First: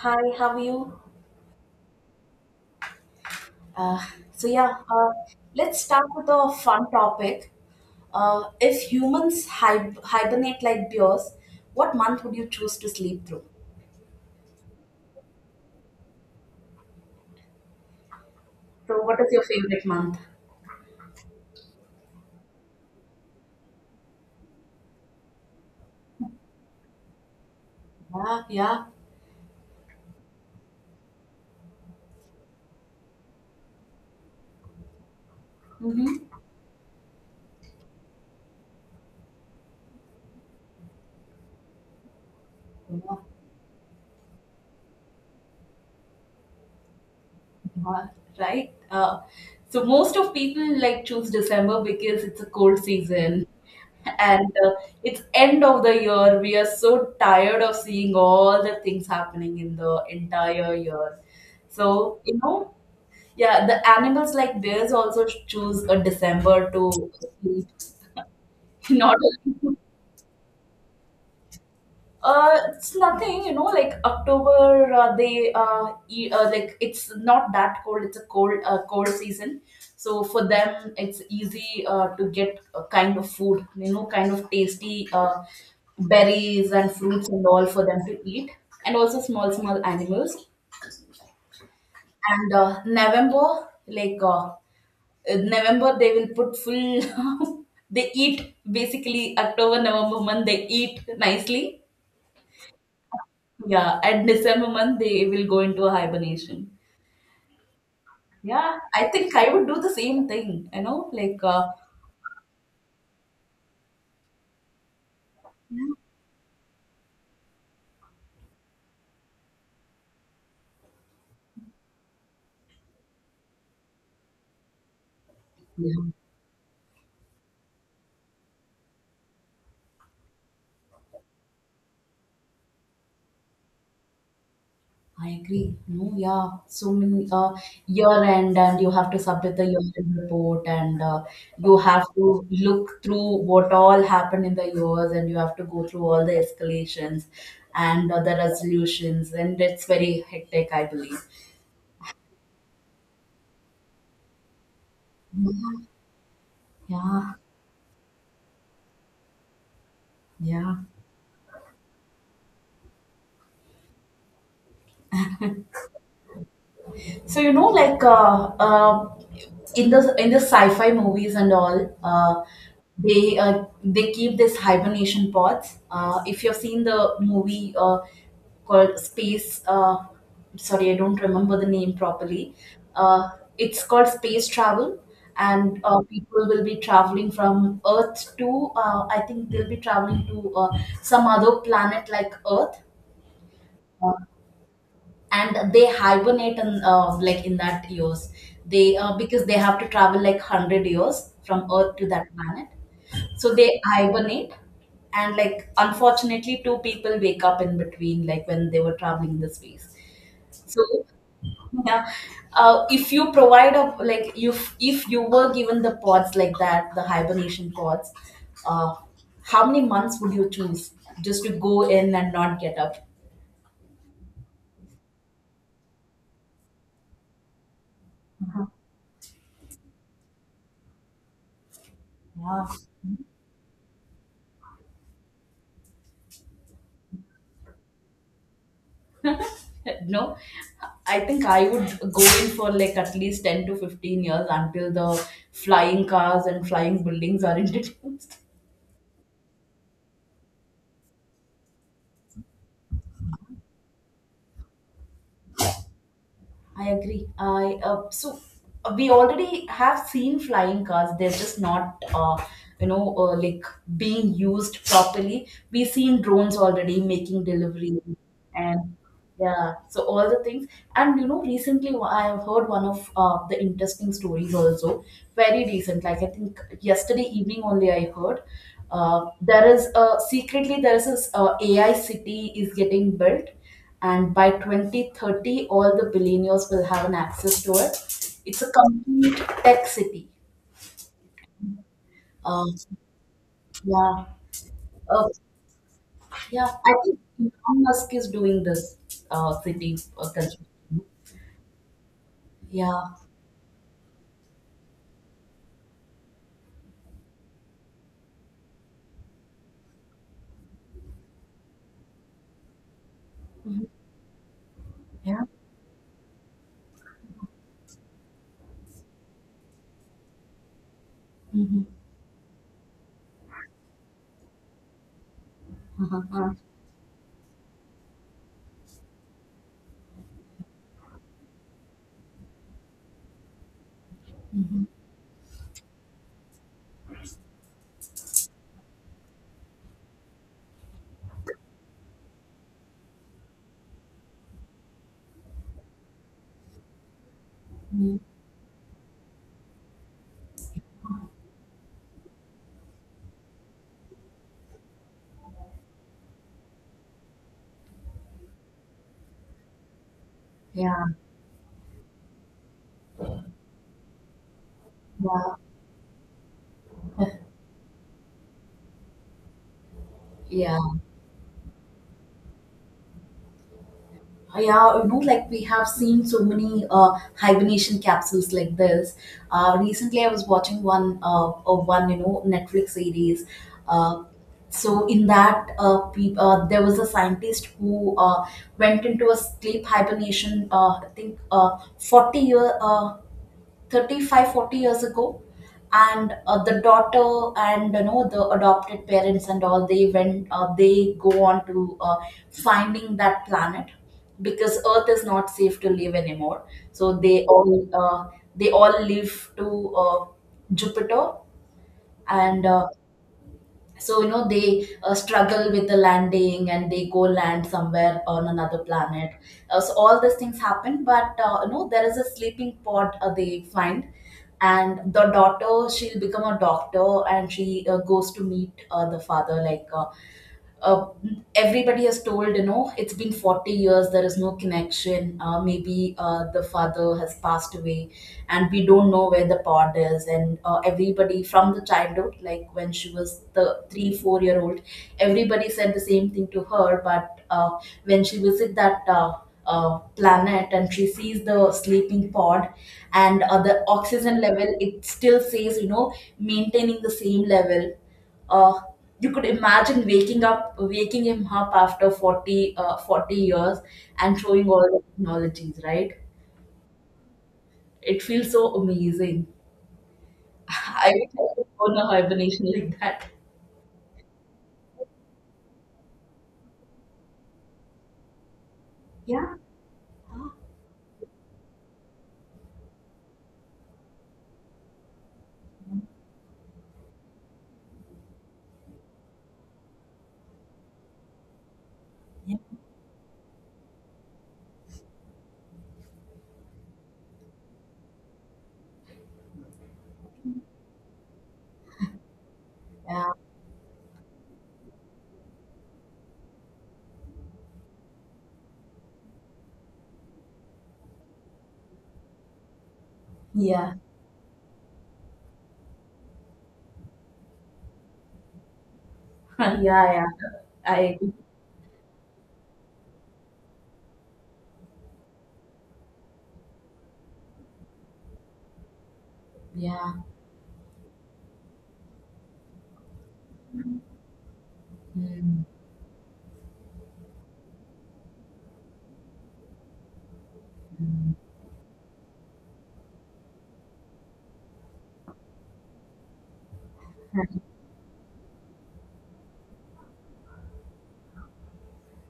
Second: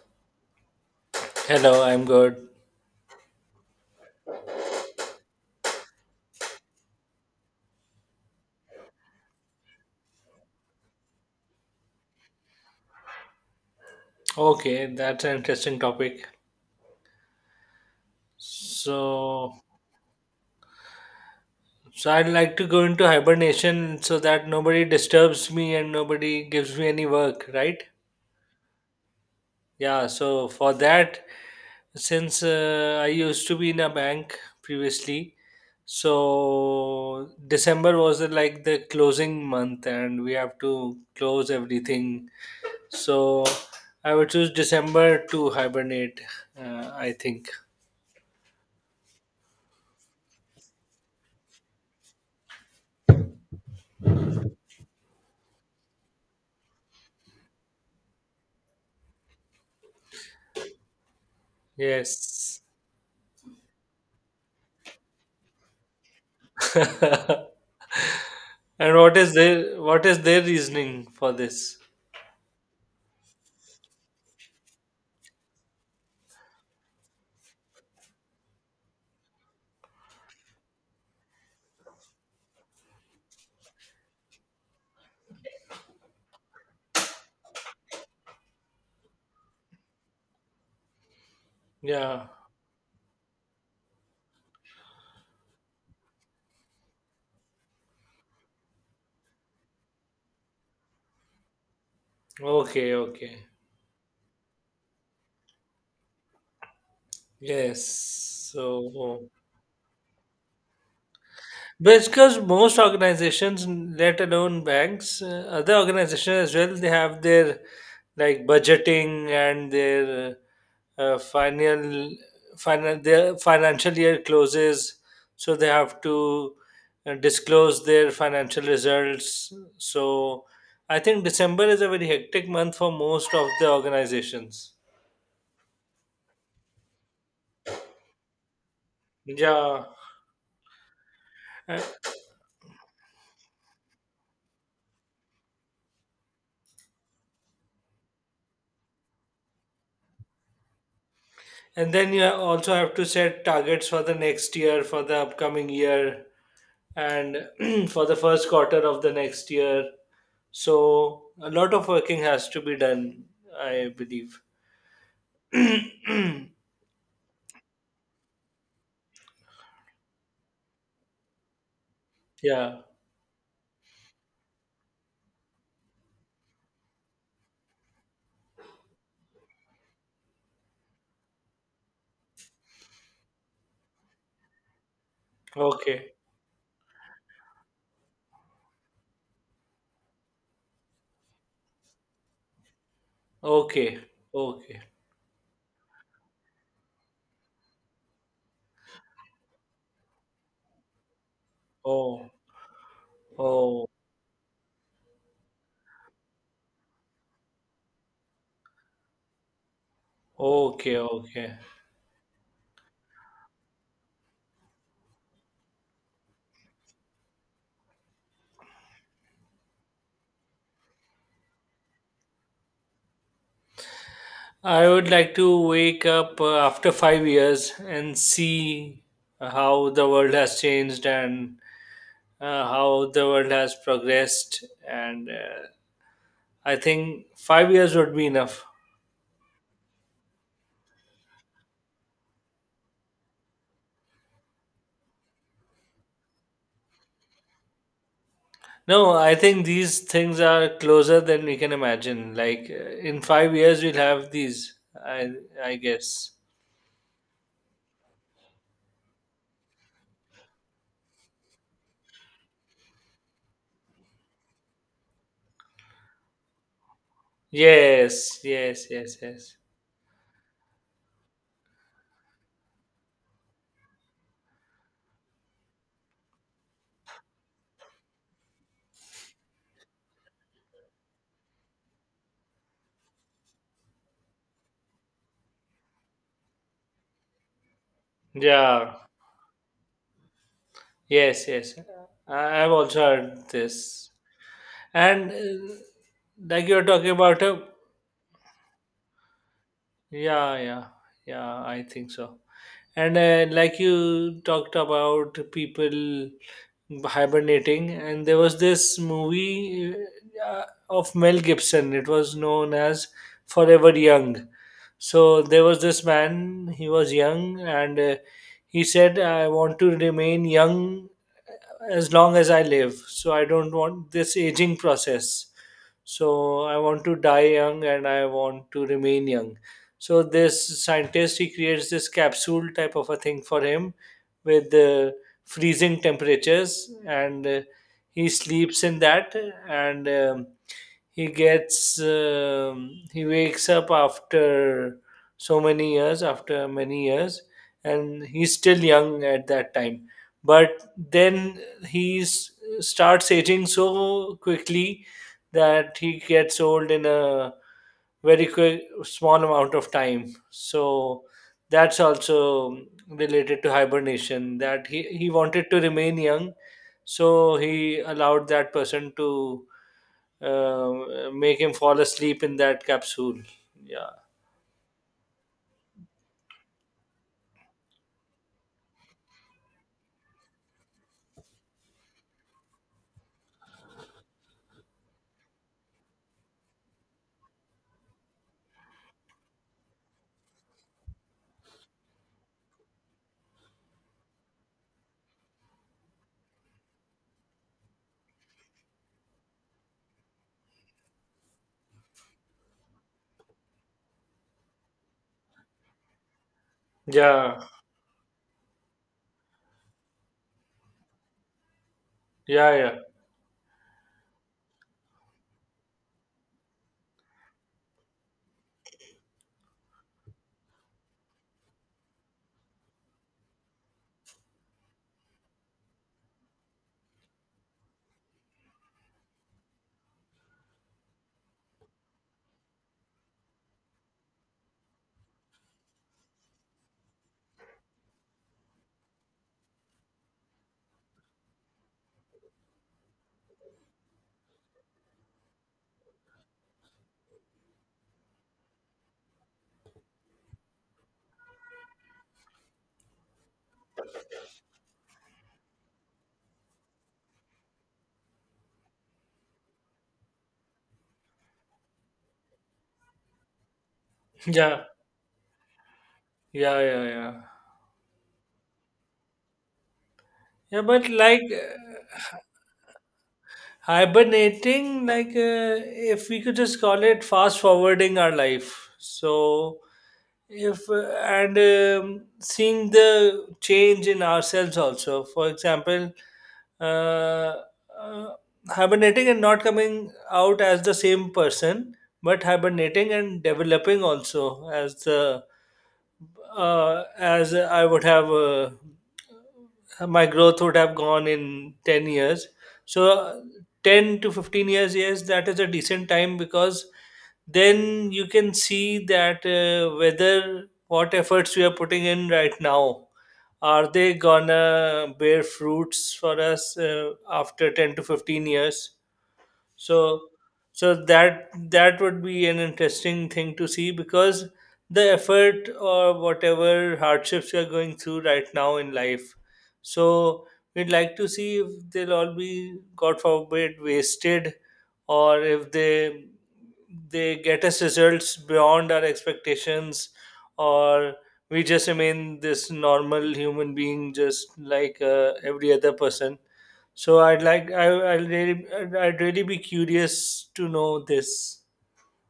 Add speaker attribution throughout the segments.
Speaker 1: Hi, how are you?
Speaker 2: Hello, I'm good.
Speaker 1: Uh, so yeah, uh, let's start with a fun topic. If humans hibernate like bears, what month would you choose to sleep through?
Speaker 2: Okay, that's an interesting topic.
Speaker 1: So, what is your
Speaker 2: So,
Speaker 1: favorite month?
Speaker 2: so, I'd like to go into hibernation so that nobody disturbs me and nobody gives me any work, right?
Speaker 1: Yeah, yeah.
Speaker 2: Yeah, so for that, since I used to be in a bank previously,
Speaker 1: Mm-hmm.
Speaker 2: so December was like the closing month and we have to close everything. So I would choose December to hibernate, I think.
Speaker 1: Uh, right? So most of people like choose December because it's a cold season and it's end of the year. We are so tired of seeing all the things happening in the entire year. So, you
Speaker 2: Yes.
Speaker 1: know, yeah, the animals like bears also choose a December to sleep.
Speaker 2: And
Speaker 1: Not
Speaker 2: what is their reasoning for this?
Speaker 1: It's nothing, you know, like October, like it's not that cold. It's a cold season, so for them it's easy to get a kind of food, you know, kind of tasty berries and fruits and all for them to eat, and also small, small animals.
Speaker 2: Yeah.
Speaker 1: And November, like November, they will put full. they eat basically October, November month. They eat nicely.
Speaker 2: Okay, okay.
Speaker 1: Yeah, at December month they will go into a hibernation.
Speaker 2: Yes.
Speaker 1: Yeah, I
Speaker 2: So
Speaker 1: think I would do the same thing,
Speaker 2: Because most organizations, let alone banks, other organizations as well, they have their like budgeting and their uh, uh, final, final, their financial year closes, so they have
Speaker 1: yeah,
Speaker 2: to disclose their financial results. So I think December is a very hectic month for most of the organizations.
Speaker 1: I agree. No, yeah, so many year end, and you have to submit the
Speaker 2: Yeah.
Speaker 1: year end report, and you
Speaker 2: Uh,
Speaker 1: have to look through what all happened in the years, and you have to go through all the escalations and the resolutions, and it's very hectic, I believe.
Speaker 2: And then you also have to set targets for the next year, for the upcoming year,
Speaker 1: Yeah,
Speaker 2: and for the first quarter of the next year.
Speaker 1: yeah.
Speaker 2: So a lot of working has to be done, I believe.
Speaker 1: So you know, like in the sci-fi movies and all,
Speaker 2: yeah.
Speaker 1: they keep this hibernation pods. If you've seen the movie called Space, sorry, I don't remember the name properly. Uh, it's called Space Travel, and
Speaker 2: Okay.
Speaker 1: people will be traveling from Earth to. I think they'll be traveling to some other planet like Earth.
Speaker 2: Okay.
Speaker 1: Uh,
Speaker 2: Okay.
Speaker 1: and they hibernate in in that years they because they have to travel like 100 years from earth to
Speaker 2: Oh.
Speaker 1: that planet, so they
Speaker 2: Oh.
Speaker 1: hibernate, and like unfortunately two people wake up in between like when they were traveling in the space. So
Speaker 2: Okay. Okay.
Speaker 1: yeah, if you provide a like if you were given the pods like that, the hibernation pods, uh, how many months would you choose just to go in and not get up?
Speaker 2: I would like to wake up after 5 years and see how the world has changed and
Speaker 1: Yeah,
Speaker 2: how the world has progressed. And I think 5 years would be enough.
Speaker 1: no, I think I would go in for like at least 10 to 15 years until the flying cars and flying buildings are introduced.
Speaker 2: No, I think these things are closer than we can imagine. Like in 5 years, we'll have these. I I guess.
Speaker 1: I agree. I so We already have seen flying cars. They're just not, you know, uh, like being used properly. We've seen drones already making delivery,
Speaker 2: Yes, yes,
Speaker 1: and
Speaker 2: yes, yes.
Speaker 1: yeah, so all the things. And you know, recently I have heard one of the interesting stories also. Very recent, like I think yesterday evening only I heard. There is a secretly there is this AI city is getting built, and by 2030 all the billionaires will have an access to it. It's a
Speaker 2: Yeah,
Speaker 1: complete tech city.
Speaker 2: yes, yes. I,
Speaker 1: uh,
Speaker 2: I've also heard this,
Speaker 1: yeah uh,
Speaker 2: and like
Speaker 1: yeah,
Speaker 2: you're
Speaker 1: I
Speaker 2: talking
Speaker 1: think
Speaker 2: about a
Speaker 1: Elon Musk is doing this city
Speaker 2: yeah,
Speaker 1: construction.
Speaker 2: yeah, yeah. I think so.
Speaker 1: Yeah.
Speaker 2: And like you talked about people hibernating, and there was this movie uh, of Mel Gibson. It was known as
Speaker 1: Mhm.
Speaker 2: Forever Young. So
Speaker 1: Yeah.
Speaker 2: there was this man. He was young, and he said, I want to remain young
Speaker 1: Mhm.
Speaker 2: as long as I live. So I don't want this aging process.
Speaker 1: Uh-huh.
Speaker 2: So I want to die young and I want to remain young. So this scientist, he creates this capsule type of a thing for him with the freezing temperatures, and he sleeps in that. And he gets, he wakes up after so many years, after many years,
Speaker 1: Mm.
Speaker 2: and he's still young at that time. But then he s- starts aging so quickly that he gets old in a very quick small amount of time.
Speaker 1: Yeah,
Speaker 2: So that's also related to hibernation that he
Speaker 1: yeah,
Speaker 2: wanted to remain young, so he allowed that person to
Speaker 1: yeah.
Speaker 2: make him fall asleep in that capsule. Yeah,
Speaker 1: Yeah, you know like we have seen so many hibernation capsules like this. Recently I was watching one of one, you know, Netflix series. Uh, so in that uh, peop uh, there was a scientist who went into a sleep hibernation, uh, i think uh, 40 year uh, 35 40 years ago. And the daughter and you know the adopted parents and all, they go on to finding that planet because earth is not safe to live anymore, so
Speaker 2: yeah,
Speaker 1: they all live to jupiter. And
Speaker 2: yeah, yeah,
Speaker 1: so you know they struggle with the landing and they go land somewhere on another planet. So all these things happen, but you know there is a sleeping pod they find. And the daughter, she'll become a doctor, and she goes to meet the father, like uh, everybody has told, you know, it's been 40 years, there is no connection, maybe the father has passed away and we don't know where the pod is. And everybody from the childhood, like when she was the 3 4 year old, everybody said the same thing to her. But when she visit that planet and she sees the sleeping pod and the oxygen level, it still says, you know, maintaining the same level. uh, you could imagine waking up waking him up after 40 years and showing all
Speaker 2: yeah,
Speaker 1: the technologies, right?
Speaker 2: yeah, yeah, yeah.
Speaker 1: It feels so amazing.
Speaker 2: Yeah, but
Speaker 1: I wish
Speaker 2: like
Speaker 1: I could go on a hibernation like that.
Speaker 2: hibernating, like if we could just call it fast forwarding our life. So
Speaker 1: Yeah,
Speaker 2: if and seeing the change in ourselves also. For example, uh, uh, hibernating and not coming out as the same person, but hibernating and developing also as the as I would have, my growth would have gone in 10 years. So
Speaker 1: yeah,
Speaker 2: 10 to 15 years, yes, that is a decent time because then you can see that whether what efforts we are putting in right now, are
Speaker 1: yeah.
Speaker 2: they gonna bear fruits for us after 10 to 15 years.
Speaker 1: yeah,
Speaker 2: So,
Speaker 1: yeah,
Speaker 2: so
Speaker 1: I
Speaker 2: that that would be an interesting thing to see because the effort or whatever hardships you're going through right now in life.
Speaker 1: yeah.
Speaker 2: So we'd like to see if they'll all be, God forbid, wasted, or
Speaker 1: Mm.
Speaker 2: if they get us results beyond our expectations, or we just remain this normal human being, just like every other person. So I'd like I would really I'd really be curious to know this.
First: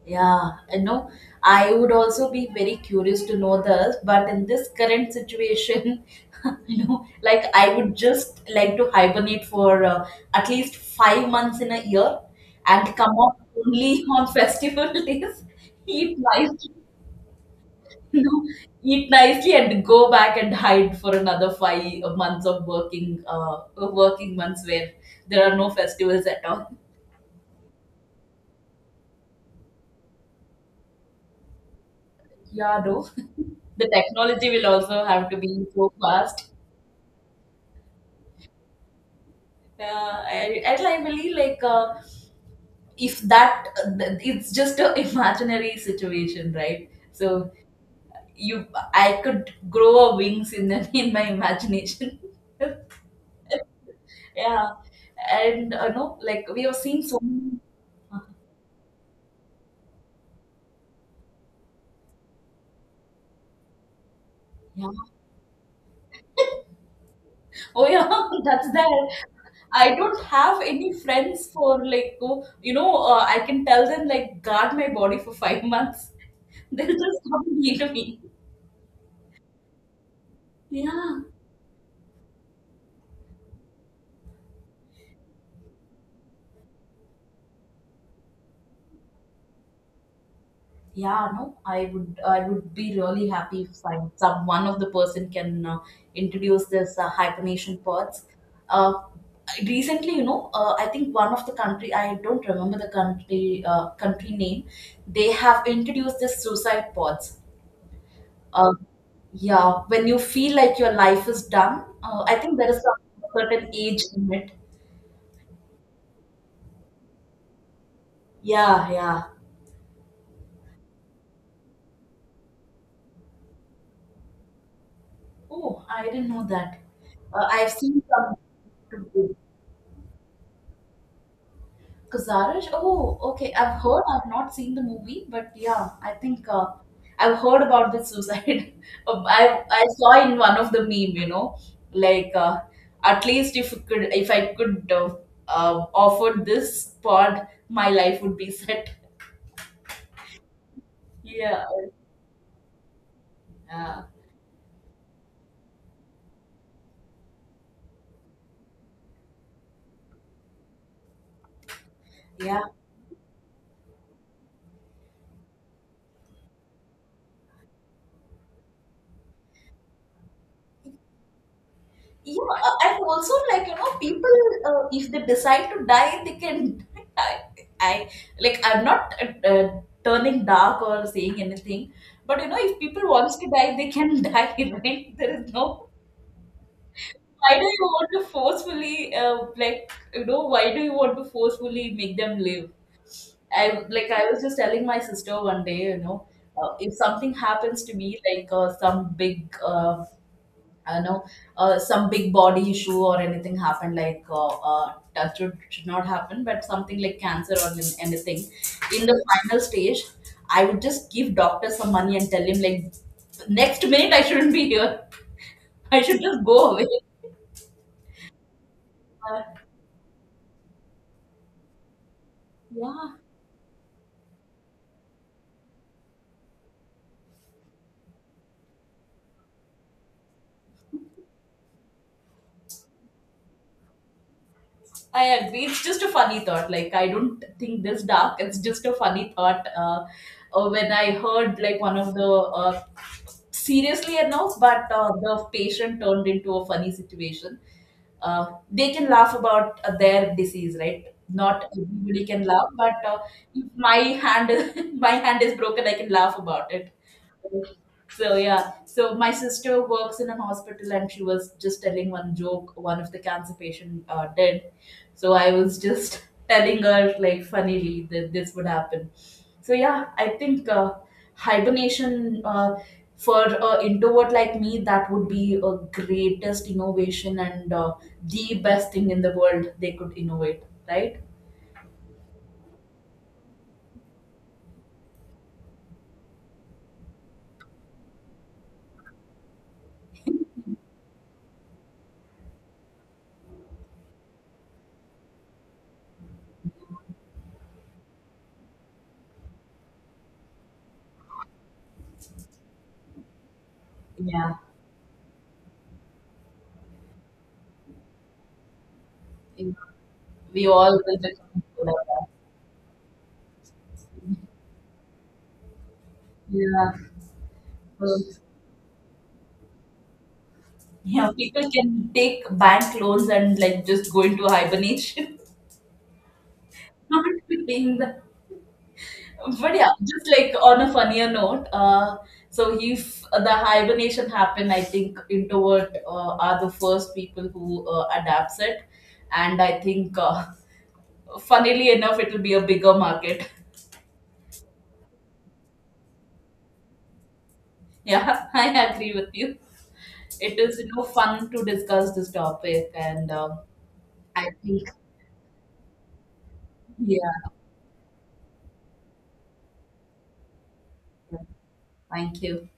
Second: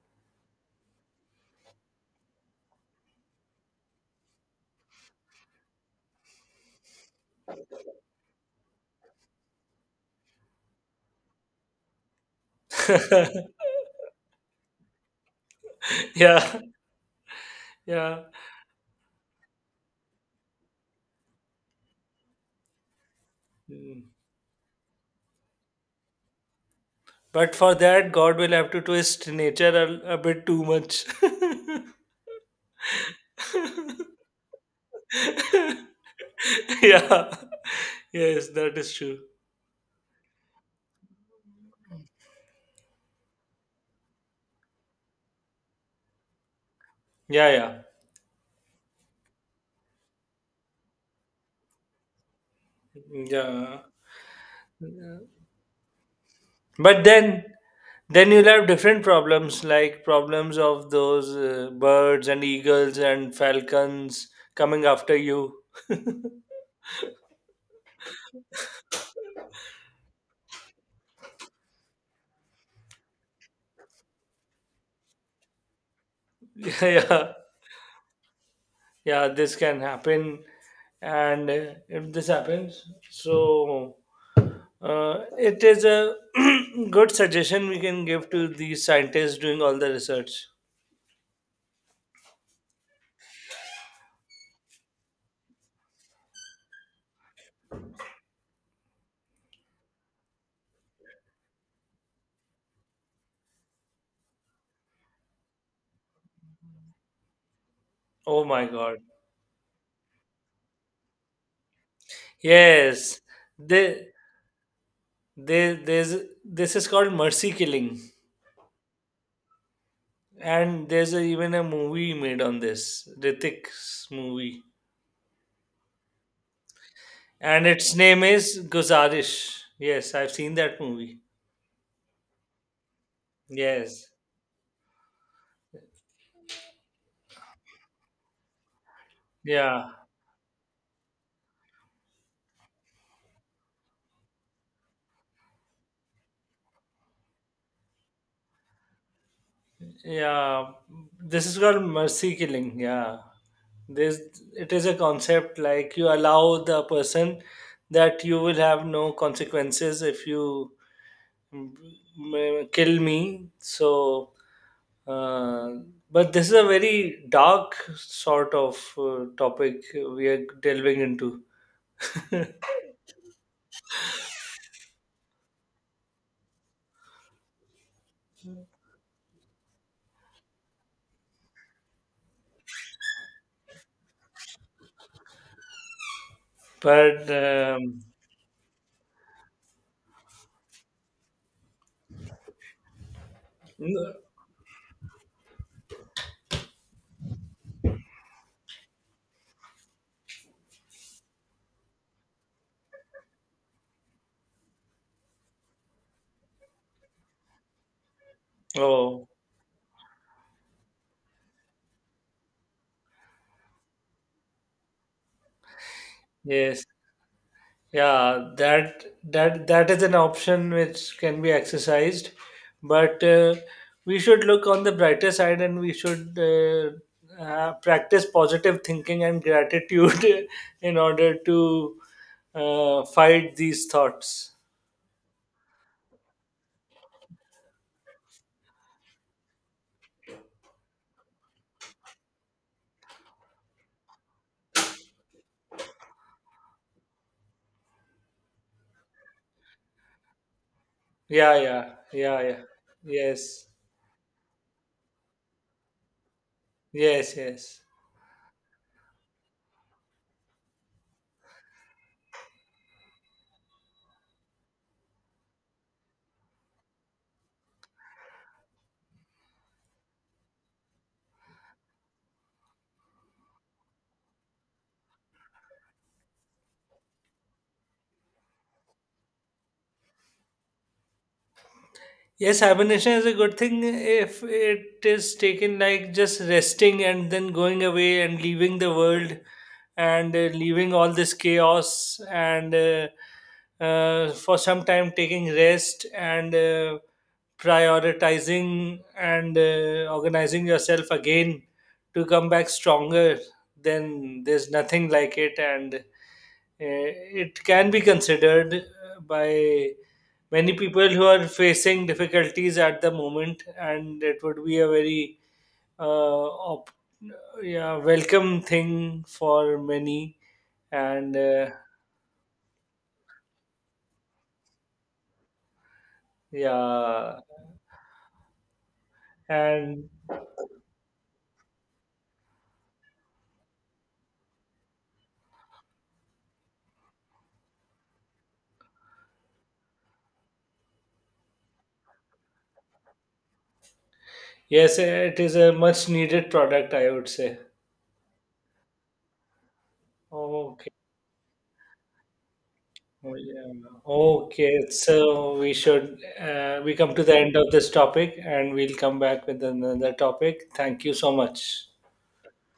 Speaker 1: Yeah, you know, I would also be very curious to know this, but in this current situation, you know, like I would just like to hibernate for at least 5 months in a year and come up only on festival days, eat
Speaker 2: yeah,
Speaker 1: nicely, you
Speaker 2: yeah.
Speaker 1: know, eat nicely and go back and hide for another 5 months of
Speaker 2: Mm.
Speaker 1: working months where there are no festivals at all.
Speaker 2: But for that, God will have to twist nature a bit too much.
Speaker 1: Yeah, no, the technology will also have to be so fast.
Speaker 2: yeah, yes, that is true.
Speaker 1: Yeah, and I believe like if that it's just a imaginary situation, right?
Speaker 2: Yeah, yeah,
Speaker 1: You, I could grow a wings in the, in my imagination.
Speaker 2: yeah.
Speaker 1: yeah, and no, like we have seen
Speaker 2: But
Speaker 1: so many. Uh,
Speaker 2: then you'll have different problems, like problems of those birds and eagles and falcons coming
Speaker 1: yeah.
Speaker 2: after you.
Speaker 1: Oh yeah, that's there. I don't have any friends for like oh, you know I can tell them like guard my body for 5 months. They'll just
Speaker 2: yeah,
Speaker 1: come and eat me.
Speaker 2: yeah, this can happen.
Speaker 1: Yeah.
Speaker 2: And if this happens, so uh, it is a good suggestion we can give to the scientists doing all the research.
Speaker 1: Yeah, no, I would be really happy if some one of the person can introduce this hibernation pods. Uh, recently, I think one of the country, I don't remember the country country name. They have introduced this suicide pods.
Speaker 2: Oh my
Speaker 1: Uh,
Speaker 2: God.
Speaker 1: yeah, when you feel like your life is done, I think there is some
Speaker 2: Yes,
Speaker 1: certain age
Speaker 2: they,
Speaker 1: limit.
Speaker 2: they, there's, this is called mercy killing,
Speaker 1: Yeah, yeah.
Speaker 2: and even a movie made on this, Ritik's movie,
Speaker 1: Oh, I didn't know that.
Speaker 2: and
Speaker 1: I've
Speaker 2: its
Speaker 1: seen
Speaker 2: name is
Speaker 1: some.
Speaker 2: Guzarish. Yes, I've seen that movie.
Speaker 1: Kazarish? Oh, okay. I've heard.
Speaker 2: Yes.
Speaker 1: I've not seen the movie, but yeah, I think I've heard about this suicide. Uh, I I
Speaker 2: Yeah.
Speaker 1: saw in one of the meme, you know, like at least if it could, if I could offer this pod, my life would be set.
Speaker 2: Yeah, this is
Speaker 1: Yeah.
Speaker 2: called mercy killing. Yeah,
Speaker 1: Uh,
Speaker 2: this it is a concept like you allow the person that you will have no consequences if you mm,
Speaker 1: yeah.
Speaker 2: kill me. So, uh, but this is a very dark sort of topic we are delving into.
Speaker 1: Yeah, and also like you know, people if they decide to die, they can. I, I like I'm not turning dark or saying anything, but you know, if people wants to die, they can die, right? There is no.
Speaker 2: But
Speaker 1: Why do you want to forcefully like you know? Why do you want to forcefully make them live? I like
Speaker 2: n-
Speaker 1: I was just telling my sister one day, you know, if something happens to me, like I know some big body issue or anything happened, like that should not happen, but something like cancer or anything in the
Speaker 2: oh,
Speaker 1: final stage, I would just give doctor some money and tell him like next minute I shouldn't be here, I should just go
Speaker 2: yes.
Speaker 1: away.
Speaker 2: Yeah, that
Speaker 1: Uh,
Speaker 2: that that is an option which can be exercised,
Speaker 1: yeah.
Speaker 2: but we should look on the brighter side and we should practice positive thinking and gratitude in order to fight these thoughts.
Speaker 1: I agree, it's just a funny thought, like I don't think this dark, it's just a funny thought when I heard like one of the seriously enough, but the patient turned into a funny situation. They can laugh about their disease, right?
Speaker 2: Yeah,
Speaker 1: Not
Speaker 2: yeah,
Speaker 1: everybody
Speaker 2: yeah,
Speaker 1: can
Speaker 2: yeah.
Speaker 1: laugh, but if
Speaker 2: Yes,
Speaker 1: my hand, my hand is broken, I can laugh about it.
Speaker 2: yes, yes.
Speaker 1: So yeah, so my sister works in a hospital, and she was just telling one joke one of the cancer patient did. So I was just telling her like funnily that this would happen. So yeah, I think hibernation for an introvert like me, that would be a greatest innovation, and the best thing in the world they could innovate, right?
Speaker 2: Yes, hibernation is a good thing if it is taken like just resting and then going away and leaving the world and leaving all this chaos and for some time taking rest and prioritizing and organizing yourself again to come back stronger, then
Speaker 1: Yeah,
Speaker 2: there's nothing like it. And it can be considered
Speaker 1: yeah.
Speaker 2: by
Speaker 1: We
Speaker 2: many
Speaker 1: all
Speaker 2: people
Speaker 1: will
Speaker 2: who are
Speaker 1: become good at
Speaker 2: facing
Speaker 1: that.
Speaker 2: difficulties at the moment, and it would be a very uh, op-
Speaker 1: Yeah.
Speaker 2: yeah,
Speaker 1: So,
Speaker 2: welcome thing for many,
Speaker 1: yeah,
Speaker 2: and
Speaker 1: people can take bank loans and like just go into hibernation. not
Speaker 2: yeah,
Speaker 1: being the. But yeah,
Speaker 2: and
Speaker 1: just like on a funnier note, so he's the hibernation happened. I think introvert are the first people who adapts it, and I think, funnily enough, it will be a bigger market.
Speaker 2: yes, it is a much needed product, I would say.
Speaker 1: Yeah, I agree with you. It is,
Speaker 2: Okay.
Speaker 1: you know, fun to discuss this topic, and
Speaker 2: Oh,
Speaker 1: um,
Speaker 2: yeah.
Speaker 1: I
Speaker 2: Okay,
Speaker 1: think
Speaker 2: so we come to the
Speaker 1: yeah.
Speaker 2: end of this topic, and we'll come back with another topic. Thank you so much.
Speaker 1: Thank you.